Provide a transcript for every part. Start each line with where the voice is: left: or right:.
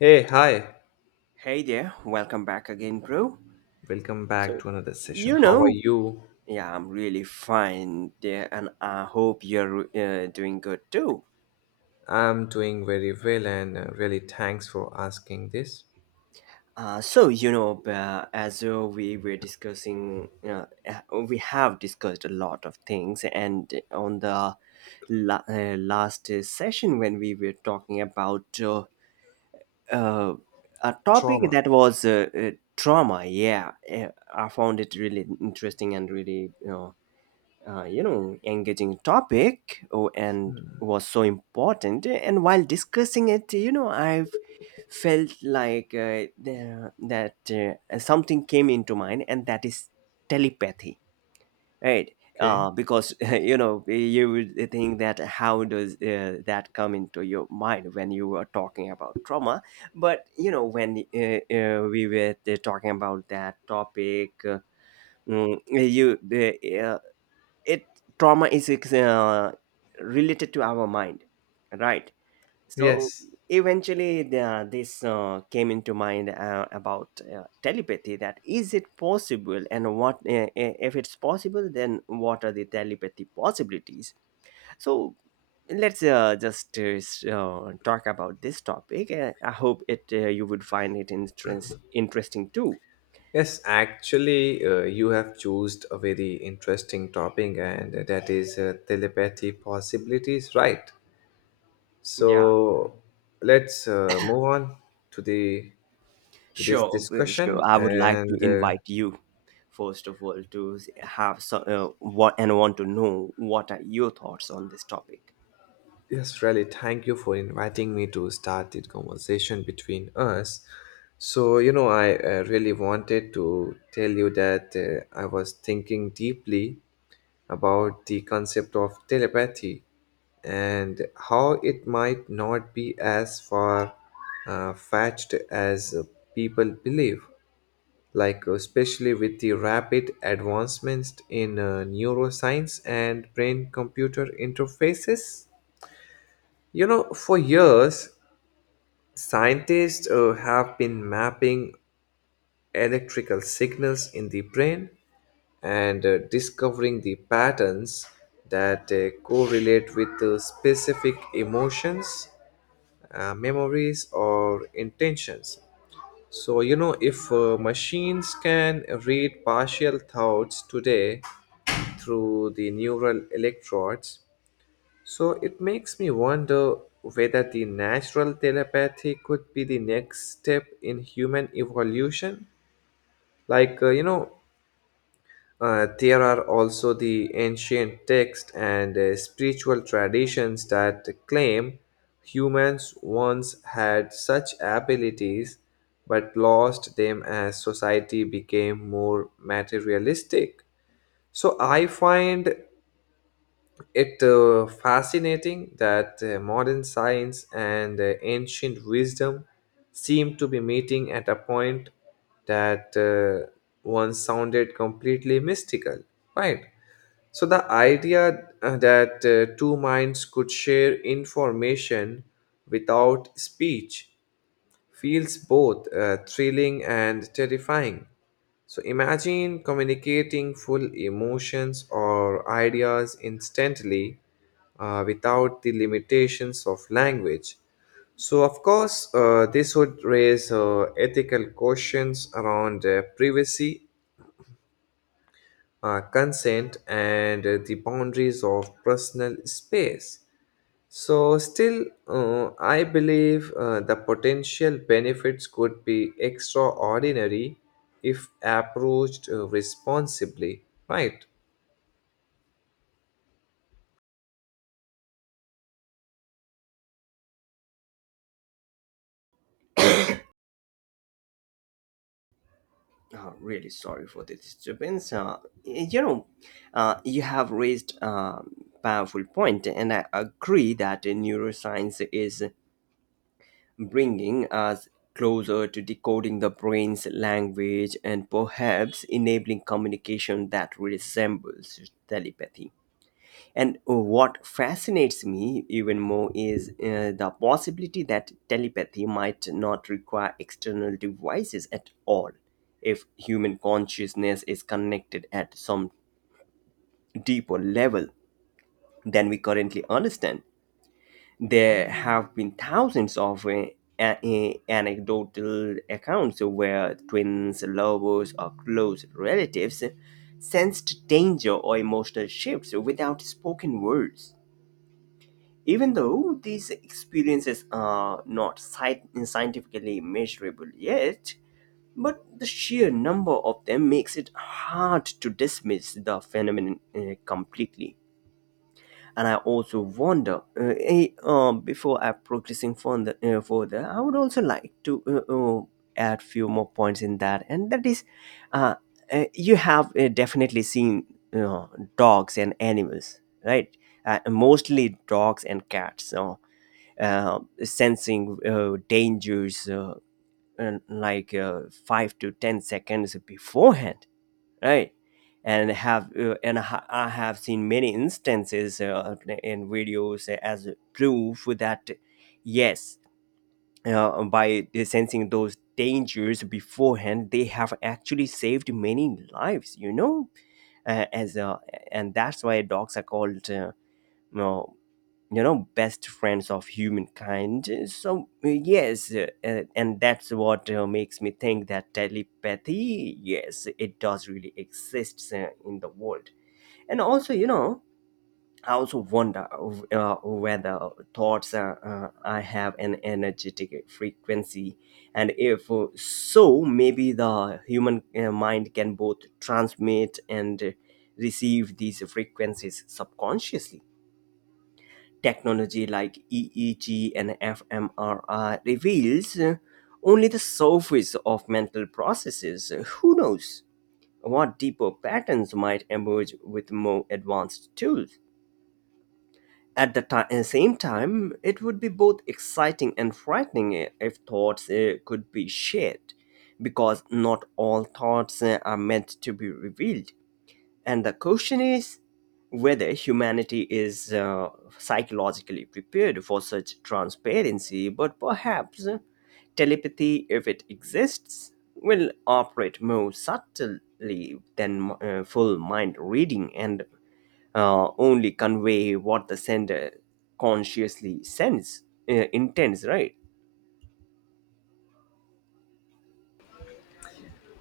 left: Hey, hi.
right: Hey there, welcome back again, bro.
left: Welcome back
right: So,
left: to another session.
right: you
left: How are
right: know,
left: you?
right: yeah, I'm really fine there, and I hope you're doing good too.
left: I'm doing very well and really thanks for asking this.
right: As we were discussing, we have discussed a lot of things, and on the last session when we were talking about uh, a topic
left: Trauma,
right: that was trauma, yeah, I found it really interesting and really, engaging topic oh, and was so important, and while discussing it, you know, I've felt like the- that something came into mind, and that is telepathy, right.
left: okay?
right: Because you know, you would think that how does that come into your mind when you were talking about trauma. But you know, when we were talking about that topic, Mm, you it, trauma is related to our mind, right? So
left: Yes.
right: eventually this came into mind about telepathy, that is it possible, and what if it's possible, then what are the telepathy possibilities? So let's just talk about this topic. I hope it you would find it interesting too.
left: Yes, actually, you have chosen a very interesting topic and that is telepathy possibilities, right?
right: Yeah.
left: So, let's move on to the to this
right: Sure, sure.
left: discussion
right: I would like to
left: and
right: invite you, first of all, to s- have so, what and want to know what are your thoughts on this topic.
left: yes, really, thank you for inviting me to start the conversation between us. So, you know, I really wanted to tell you that I was thinking deeply about the concept of telepathy and how it might not be as far fetched as people believe. Like, especially with the rapid advancements in neuroscience and brain computer interfaces. You know, for years, scientists have been mapping electrical signals in the brain and discovering the patterns that correlate with the specific emotions, memories, or intentions. So, you know, if machines can read partial thoughts today through the neural electrodes, so it makes me wonder whether the natural telepathy could be the next step in human evolution. Like, you know, there are also the ancient texts and spiritual traditions that claim humans once had such abilities but lost them as society became more materialistic. So I find it fascinating that modern science and ancient wisdom seem to be meeting at a point that once sounded completely mystical, right? So the idea that two minds could share information without speech feels both thrilling and terrifying. So imagine communicating full emotions or ideas instantly without the limitations of language. So, of course, this would raise ethical questions around privacy, consent, and the boundaries of personal space. So, still, I believe the potential benefits could be extraordinary if approached responsibly, right?
right: Really sorry for the disturbance. You know, you have raised a powerful point, and I agree that neuroscience is bringing us closer to decoding the brain's language and perhaps enabling communication that resembles telepathy. And what fascinates me even more is the possibility that telepathy might not require external devices at all if human consciousness is connected at some deeper level than we currently understand. There have been thousands of anecdotal accounts where twins, lovers, or close relatives sensed danger or emotional shifts without spoken words. Even though these experiences are not scientifically measurable yet, but the sheer number of them makes it hard to dismiss the phenomenon completely. And I also wonder, before I progressing further, I would also like to uh, add few more points in that, and that is, uh, you have definitely seen uh, dogs and animals, right? Mostly dogs and cats, so, sensing dangers and like 5 to 10 seconds beforehand, right? And I have seen many instances in videos as proof that yes, by sensing those dangers beforehand, they have actually saved many lives, you know, as and that's why dogs are called, you know, you know, best friends of humankind. So yes, and that's what makes me think that telepathy, yes, it does really exist in the world. And also, you know, I also wonder whether thoughts I have an energetic frequency, and if so, maybe the human mind can both transmit and receive these frequencies subconsciously. Technology like EEG and fMRI reveals only the surface of mental processes. Who knows what deeper patterns might emerge with more advanced tools? At the same time, it would be both exciting and frightening if thoughts could be shared, because not all thoughts are meant to be revealed. And the question is whether humanity is psychologically prepared for such transparency, but perhaps telepathy, if it exists, will operate more subtly than full mind reading and only convey what the sender consciously sends, intends, right?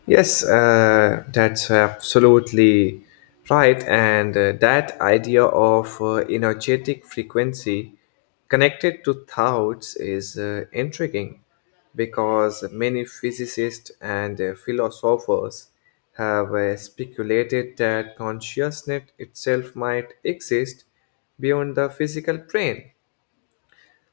left: Yes, that's absolutely right. And that idea of energetic frequency connected to thoughts is intriguing because many physicists and philosophers have speculated that consciousness itself might exist beyond the physical brain.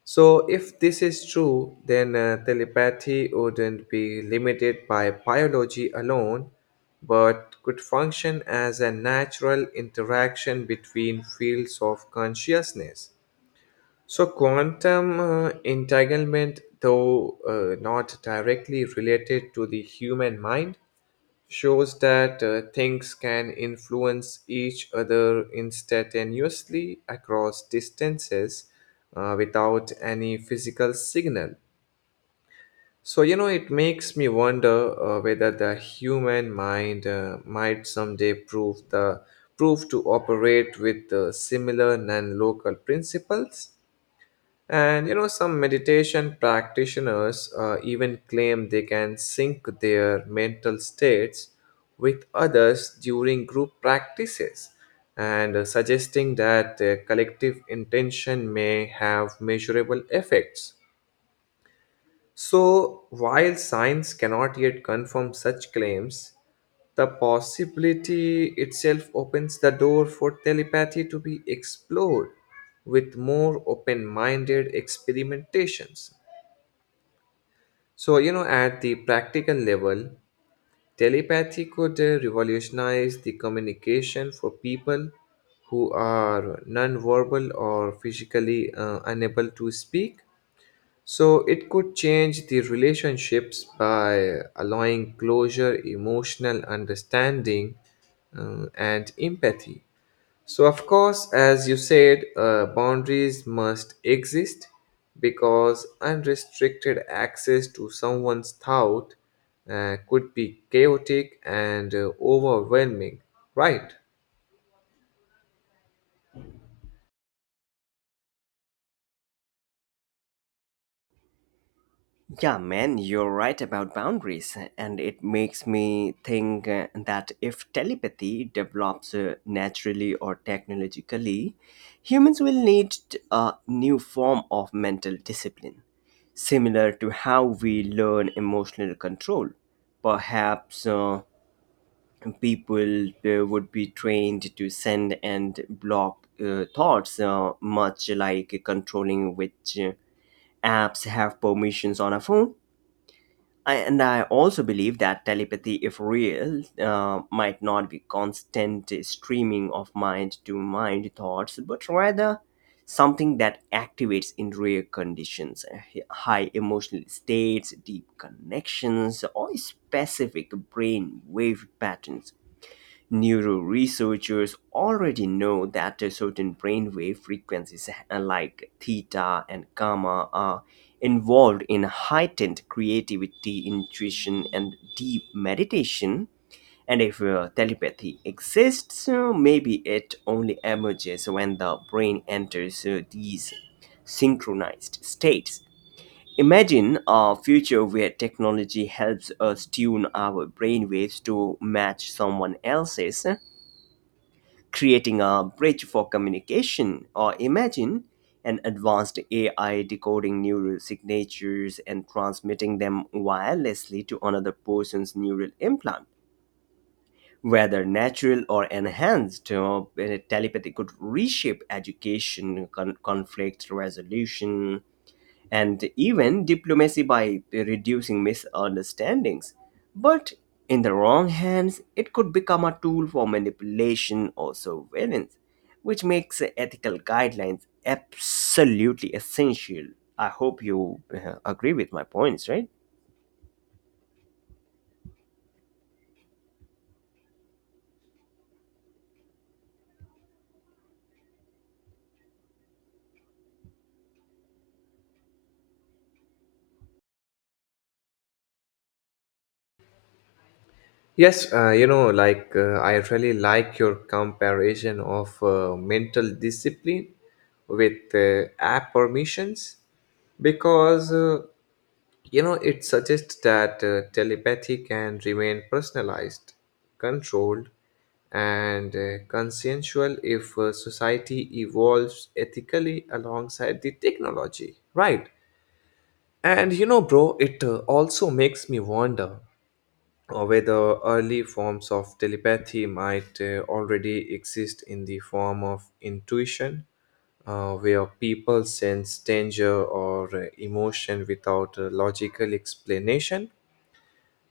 left: So, if this is true, then telepathy wouldn't be limited by biology alone, but could function as a natural interaction between fields of consciousness. So, quantum entanglement, though not directly related to the human mind, shows that things can influence each other instantaneously across distances without any physical signal. So, you know, it makes me wonder whether the human mind might someday prove to operate with similar non-local principles, and you know, some meditation practitioners even claim they can sync their mental states with others during group practices, and suggesting that collective intention may have measurable effects. So, while science cannot yet confirm such claims, the possibility itself opens the door for telepathy to be explored with more open minded experimentations. So, you know, at the practical level, telepathy could revolutionize the communication for people who are nonverbal or physically unable to speak. So it could change the relationships by allowing closure, emotional understanding, and empathy. So, of course, as you said, boundaries must exist because unrestricted access to someone's thought could be chaotic and overwhelming, right?
right: Yeah, man, you're right about boundaries, and it makes me think that if telepathy develops naturally or technologically, humans will need a new form of mental discipline, similar to how we learn emotional control. Perhaps people would be trained to send and block thoughts, much like controlling which apps have permissions on a phone. I, and I also believe that telepathy, if real, might not be constant streaming of mind to mind thoughts, but rather something that activates in rare conditions, high emotional states, deep connections, or specific brain wave patterns. Neuro researchers already know that a certain brainwave frequencies like theta and gamma are involved in heightened creativity, intuition, and deep meditation. And if telepathy exists, maybe it only emerges when the brain enters these synchronized states. Imagine a future where technology helps us tune our brainwaves to match someone else's, creating a bridge for communication. Or imagine an advanced AI decoding neural signatures and transmitting them wirelessly to another person's neural implant. Whether natural or enhanced, telepathy could reshape education, conflict resolution, and even diplomacy by reducing misunderstandings. But in the wrong hands, it could become a tool for manipulation or surveillance, which makes ethical guidelines absolutely essential. I hope you agree with my points, right?
left: Yes, you know, like I really like your comparison of mental discipline with app permissions because you know it suggests that telepathy can remain personalized, controlled, and consensual if society evolves ethically alongside the technology, right? And you know, bro, it also makes me wonder or whether early forms of telepathy might already exist in the form of intuition, where people sense danger or emotion without a logical explanation.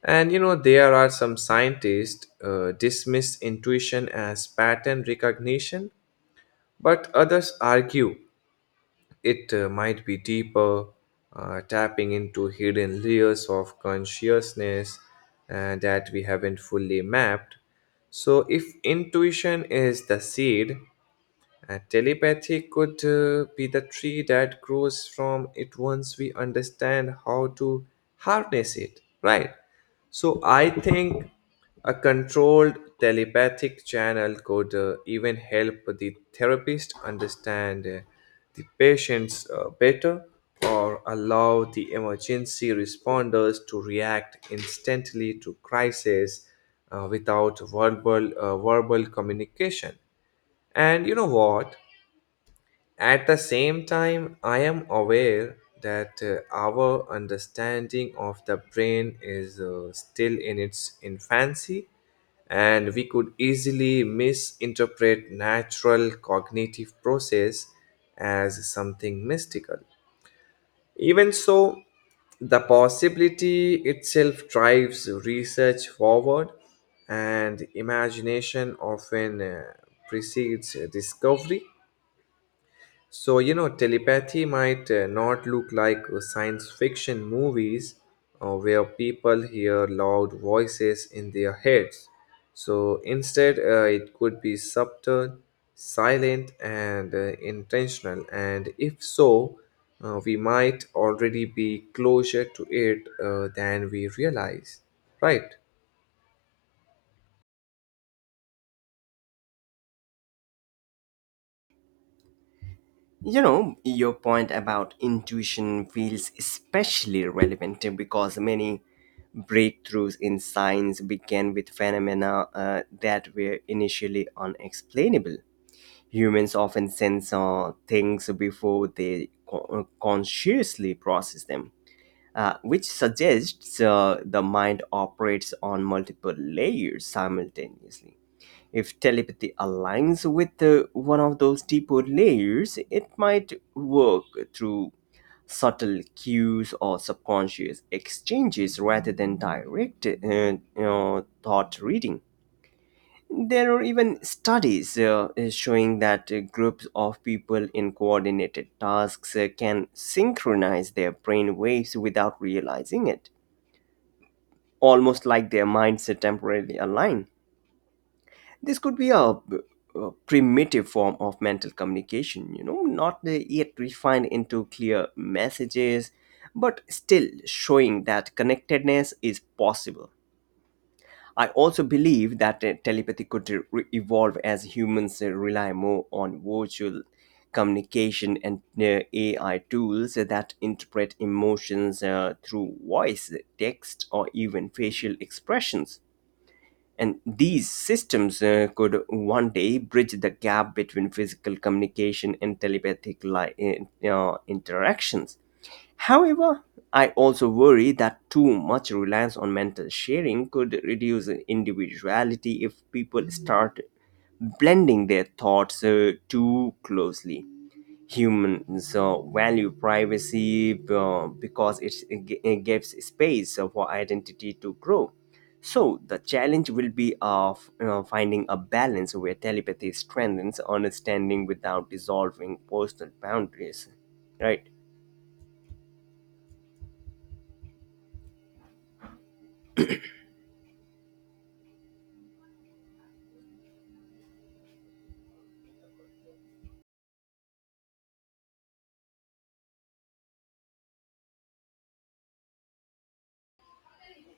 left: And you know, there are some scientists dismiss intuition as pattern recognition, but others argue it might be deeper, tapping into hidden layers of consciousness that we haven't fully mapped. So, if intuition is the seed, and telepathy could be the tree that grows from it once we understand how to harness it, right? So I think a controlled telepathic channel could even help the therapist understand the patients better or allow the emergency responders to react instantly to crisis without verbal communication. And you know what? At the same time, I am aware that our understanding of the brain is still in its infancy, and we could easily misinterpret natural cognitive process as something mystical. Even so, the possibility itself drives research forward, and imagination often precedes discovery. So, you know, telepathy might not look like science fiction movies where people hear loud voices in their heads. So, instead, it could be subtle, silent, and intentional. And if so, we might already be closer to it than we realize, right?
right: You know, your point about intuition feels especially relevant because many breakthroughs in science began with phenomena that were initially unexplainable. Humans often sense things before they consciously process them, which suggests the mind operates on multiple layers simultaneously. If telepathy aligns with one of those deeper layers, it might work through subtle cues or subconscious exchanges rather than direct thought reading. There are even studies showing that groups of people in coordinated tasks can synchronize their brain waves without realizing it, almost like their minds are temporarily align. This could be a primitive form of mental communication, you know, not yet refined into clear messages, but still showing that connectedness is possible. I also believe that telepathy could evolve as humans rely more on virtual communication and AI tools that interpret emotions through voice, text, or even facial expressions. And these systems could one day bridge the gap between physical communication and telepathic interactions. However, I also worry that too much reliance on mental sharing could reduce individuality if people start blending their thoughts too closely. Humans value privacy because it gives space for identity to grow. So, the challenge will be of finding a balance where telepathy strengthens understanding without dissolving personal boundaries. Right?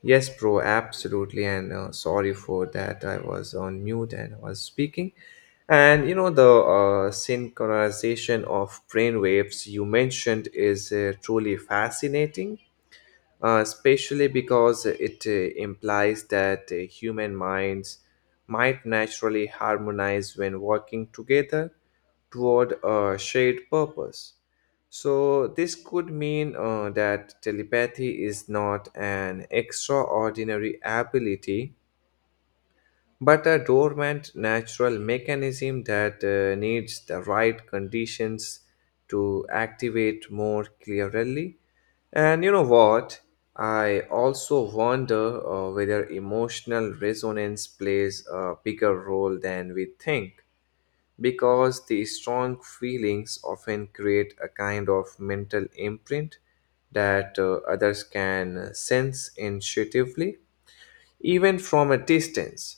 left: Yes, bro, absolutely. And sorry for that. I was on mute and I was speaking. And you know, the synchronization of brain waves you mentioned is truly fascinating especially because it implies that human minds might naturally harmonize when working together toward a shared purpose. So, this could mean that telepathy is not an extraordinary ability but a dormant natural mechanism that needs the right conditions to activate more clearly. And you know what? I also wonder whether emotional resonance plays a bigger role than we think, because the strong feelings often create a kind of mental imprint that others can sense intuitively even from a distance.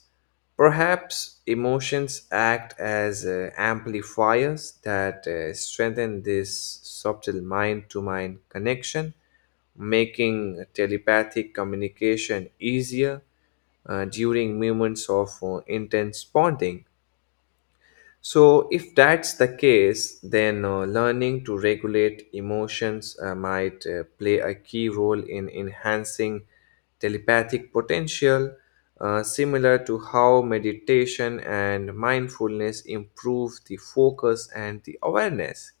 left: Perhaps emotions act as amplifiers that strengthen this subtle mind to mind connection, making telepathic communication easier during moments of intense bonding. So, if that's the case, then learning to regulate emotions might play a key role in enhancing telepathic potential, similar to how meditation and mindfulness improve the focus and the awareness.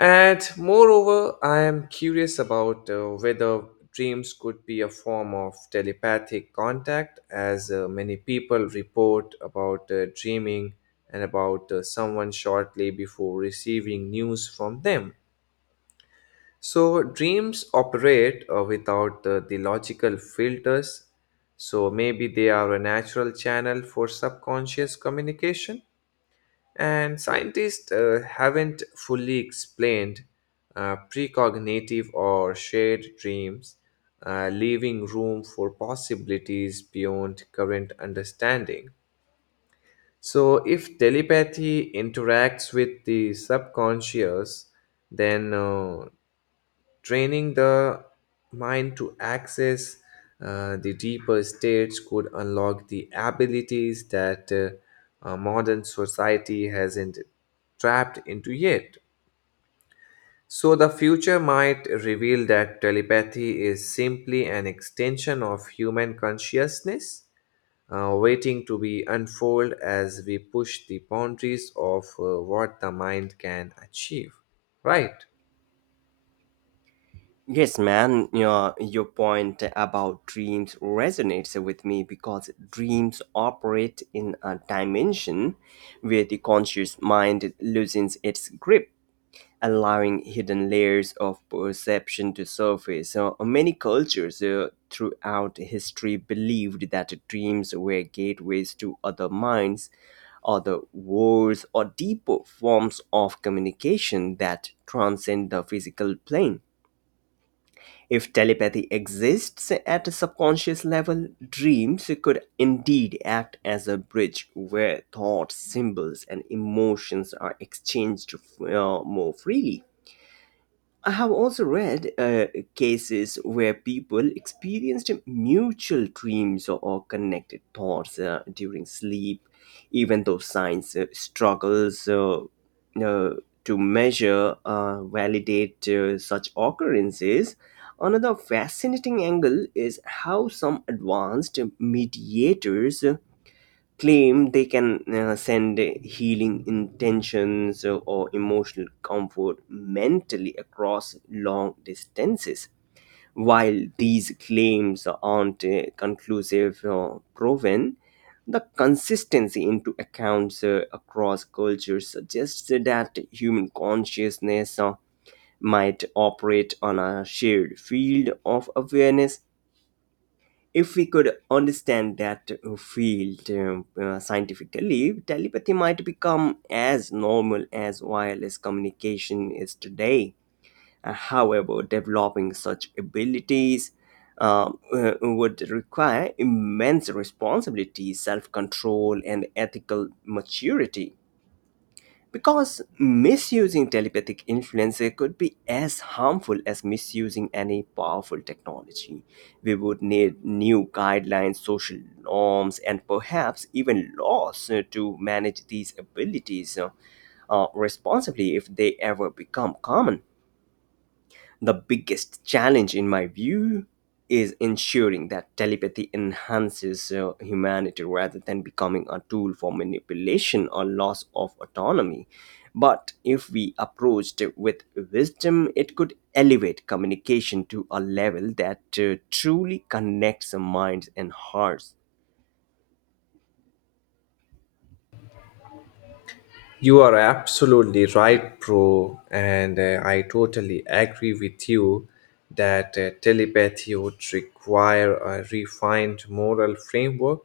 left: And moreover, I am curious about whether dreams could be a form of telepathic contact, as many people report about dreaming and about someone shortly before receiving news from them. So, dreams operate without the logical filters, so maybe they are a natural channel for subconscious communication. And scientists haven't fully explained precognitive or shared dreams, leaving room for possibilities beyond current understanding. So, if telepathy interacts with the subconscious, then training the mind to access the deeper states could unlock the abilities that modern society hasn't trapped into yet. So, the future might reveal that telepathy is simply an extension of human consciousness, waiting to be unfolded as we push the boundaries of what the mind can achieve, right?
right: Yes, man, your point about dreams resonates with me because dreams operate in a dimension where the conscious mind loosens its grip, allowing hidden layers of perception to surface. So, many cultures throughout history believed that dreams were gateways to other minds, other worlds, or deeper forms of communication that transcend the physical plane. If telepathy exists at a subconscious level, dreams could indeed act as a bridge where thoughts, symbols, and emotions are exchanged more freely. I have also read cases where people experienced mutual dreams or connected thoughts during sleep, even though science struggles uh, to validate such occurrences. Another fascinating angle is how some advanced mediators claim they can send healing intentions or emotional comfort mentally across long distances. While these claims aren't conclusive or proven, the consistency into accounts across cultures suggests that human consciousness might operate on a shared field of awareness. If we could understand that field scientifically, telepathy might become as normal as wireless communication is today. However, developing such abilities would require immense responsibility, self control, and ethical maturity. Because misusing telepathic influence could be as harmful as misusing any powerful technology. We would need new guidelines, social norms, and perhaps even laws to manage these abilities, responsibly, if they ever become common. The biggest challenge, in my view, is ensuring that telepathy enhances humanity rather than becoming a tool for manipulation or loss of autonomy. But if we approached it with wisdom, it could elevate communication to a level that truly connects minds and hearts.
left: You are absolutely right, bro. And I totally agree with you that telepathy would require a refined moral framework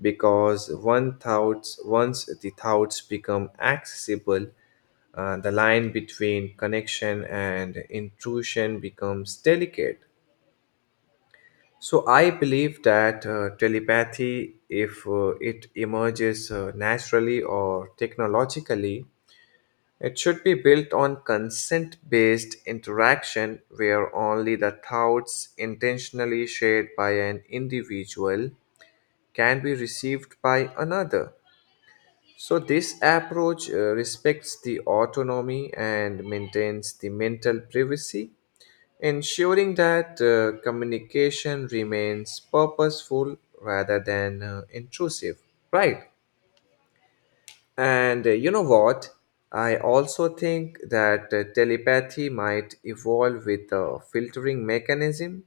left: because once the thoughts become accessible, the line between connection and intrusion becomes delicate. So I believe that telepathy, if it emerges naturally or technologically, it should be built on consent based interaction where only the thoughts intentionally shared by an individual can be received by another. So, this approach respects the autonomy and maintains the mental privacy, ensuring that communication remains purposeful rather than intrusive. Right. And you know what? I also think that telepathy might evolve with a filtering mechanism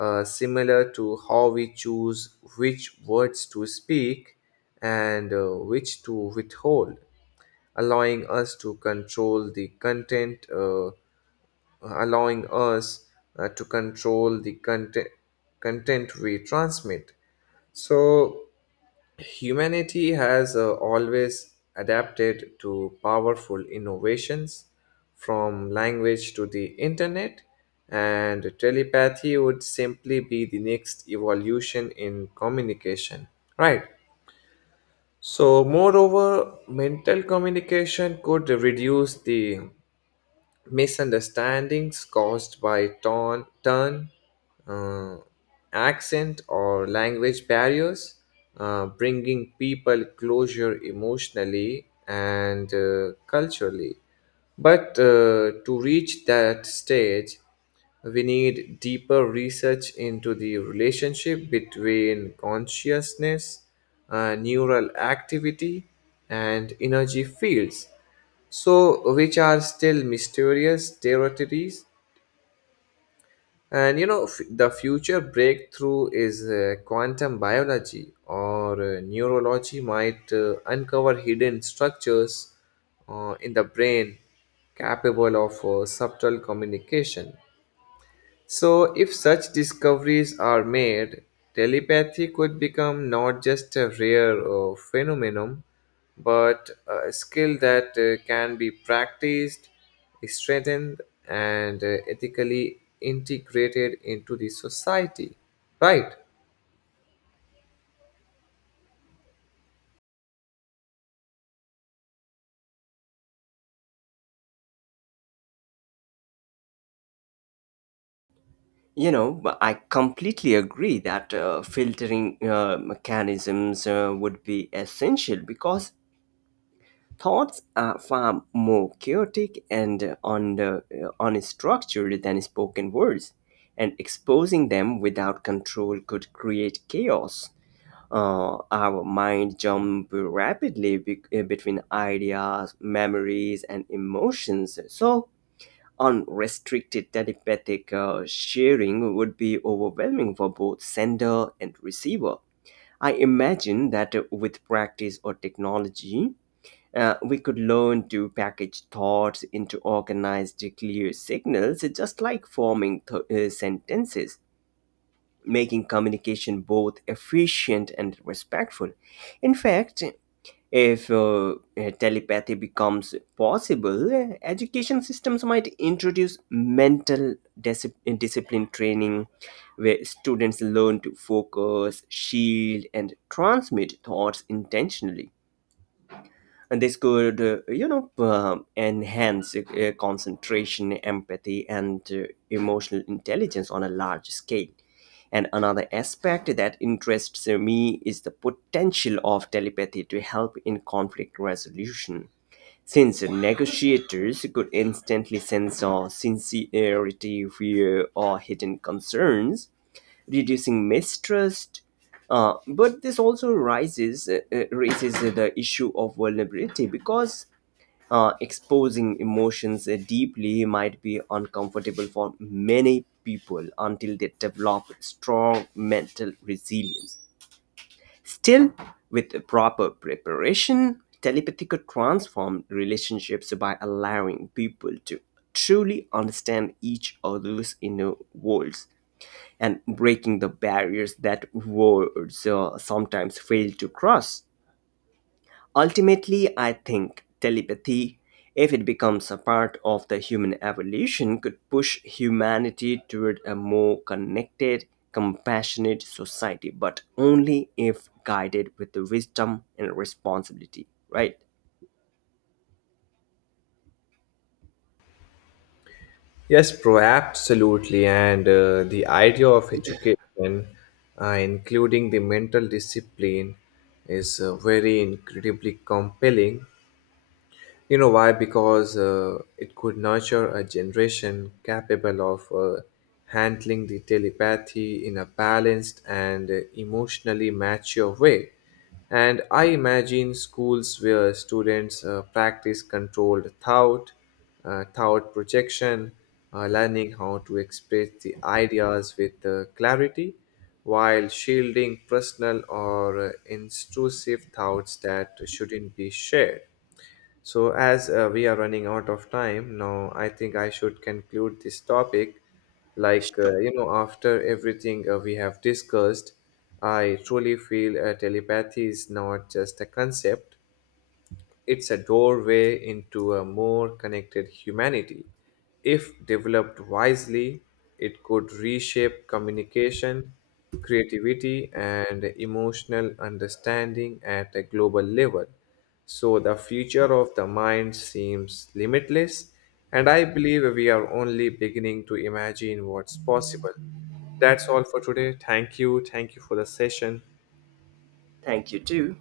left: similar to how we choose which words to speak and which to withhold, allowing us to control the content, uh, allowing us to control the content we transmit. So, humanity has always adapted to powerful innovations from language to the internet, and telepathy would simply be the next evolution in communication. Right. So, moreover, mental communication could reduce the misunderstandings caused by tone uh, accent, or language barriers, bringing people closure emotionally and culturally. But to reach that stage, we need deeper research into the relationship between consciousness, neural activity, and energy fields, so which are still mysterious territories. And you know, the future breakthrough is quantum biology or neurology might uncover hidden structures in the brain capable of subtle communication. So, if such discoveries are made, telepathy could become not just a rare phenomenon, but a skill that can be practiced, strengthened, and ethically integrated into the society, right?
right: You know, but I completely agree that filtering mechanisms would be essential, because thoughts are far more chaotic and unstructured than spoken words, and exposing them without control could create chaos. Our mind jump rapidly between ideas, memories, and emotions. So, unrestricted telepathic sharing would be overwhelming for both sender and receiver. I imagine that with practice or technology, we could learn to package thoughts into organized, clear signals, just like forming sentences, making communication both efficient and respectful. In fact, if telepathy becomes possible, education systems might introduce mental discipline training where students learn to focus, shield, and transmit thoughts intentionally. And this could enhance concentration, empathy, and emotional intelligence on a large scale. And another aspect that interests me is the potential of telepathy to help in conflict resolution, since negotiators could instantly sense our sincerity, fear, or hidden concerns, reducing mistrust. But this also rises raises the issue of vulnerability because exposing emotions deeply might be uncomfortable for many people until they develop strong mental resilience. Still, with the proper preparation, telepathy could transform relationships by allowing people to truly understand each other's inner worlds and breaking the barriers that words sometimes fail to cross. Ultimately, I think telepathy, if it becomes a part of the human evolution, could push humanity toward a more connected, compassionate society, but only if guided with the wisdom and responsibility, right?
left: Yes, bro, absolutely. And the idea of education, including the mental discipline, is very incredibly compelling. You know why? Because it could nurture a generation capable of handling the telepathy in a balanced and emotionally mature way. And I imagine schools where students practice controlled thought projection, learning how to express the ideas with clarity while shielding personal or intrusive thoughts that shouldn't be shared. So, as we are running out of time now, I think I should conclude this topic. Like,
right: Sure.
left: you know, after everything we have discussed, I truly feel telepathy is not just a concept, it's a doorway into a more connected humanity. If developed wisely, it could reshape communication, creativity, and emotional understanding at a global level. So the future of the mind seems limitless, and I believe we are only beginning to imagine what's possible. That's all for today. Thank you. Thank you for the session.
right: Thank you, too.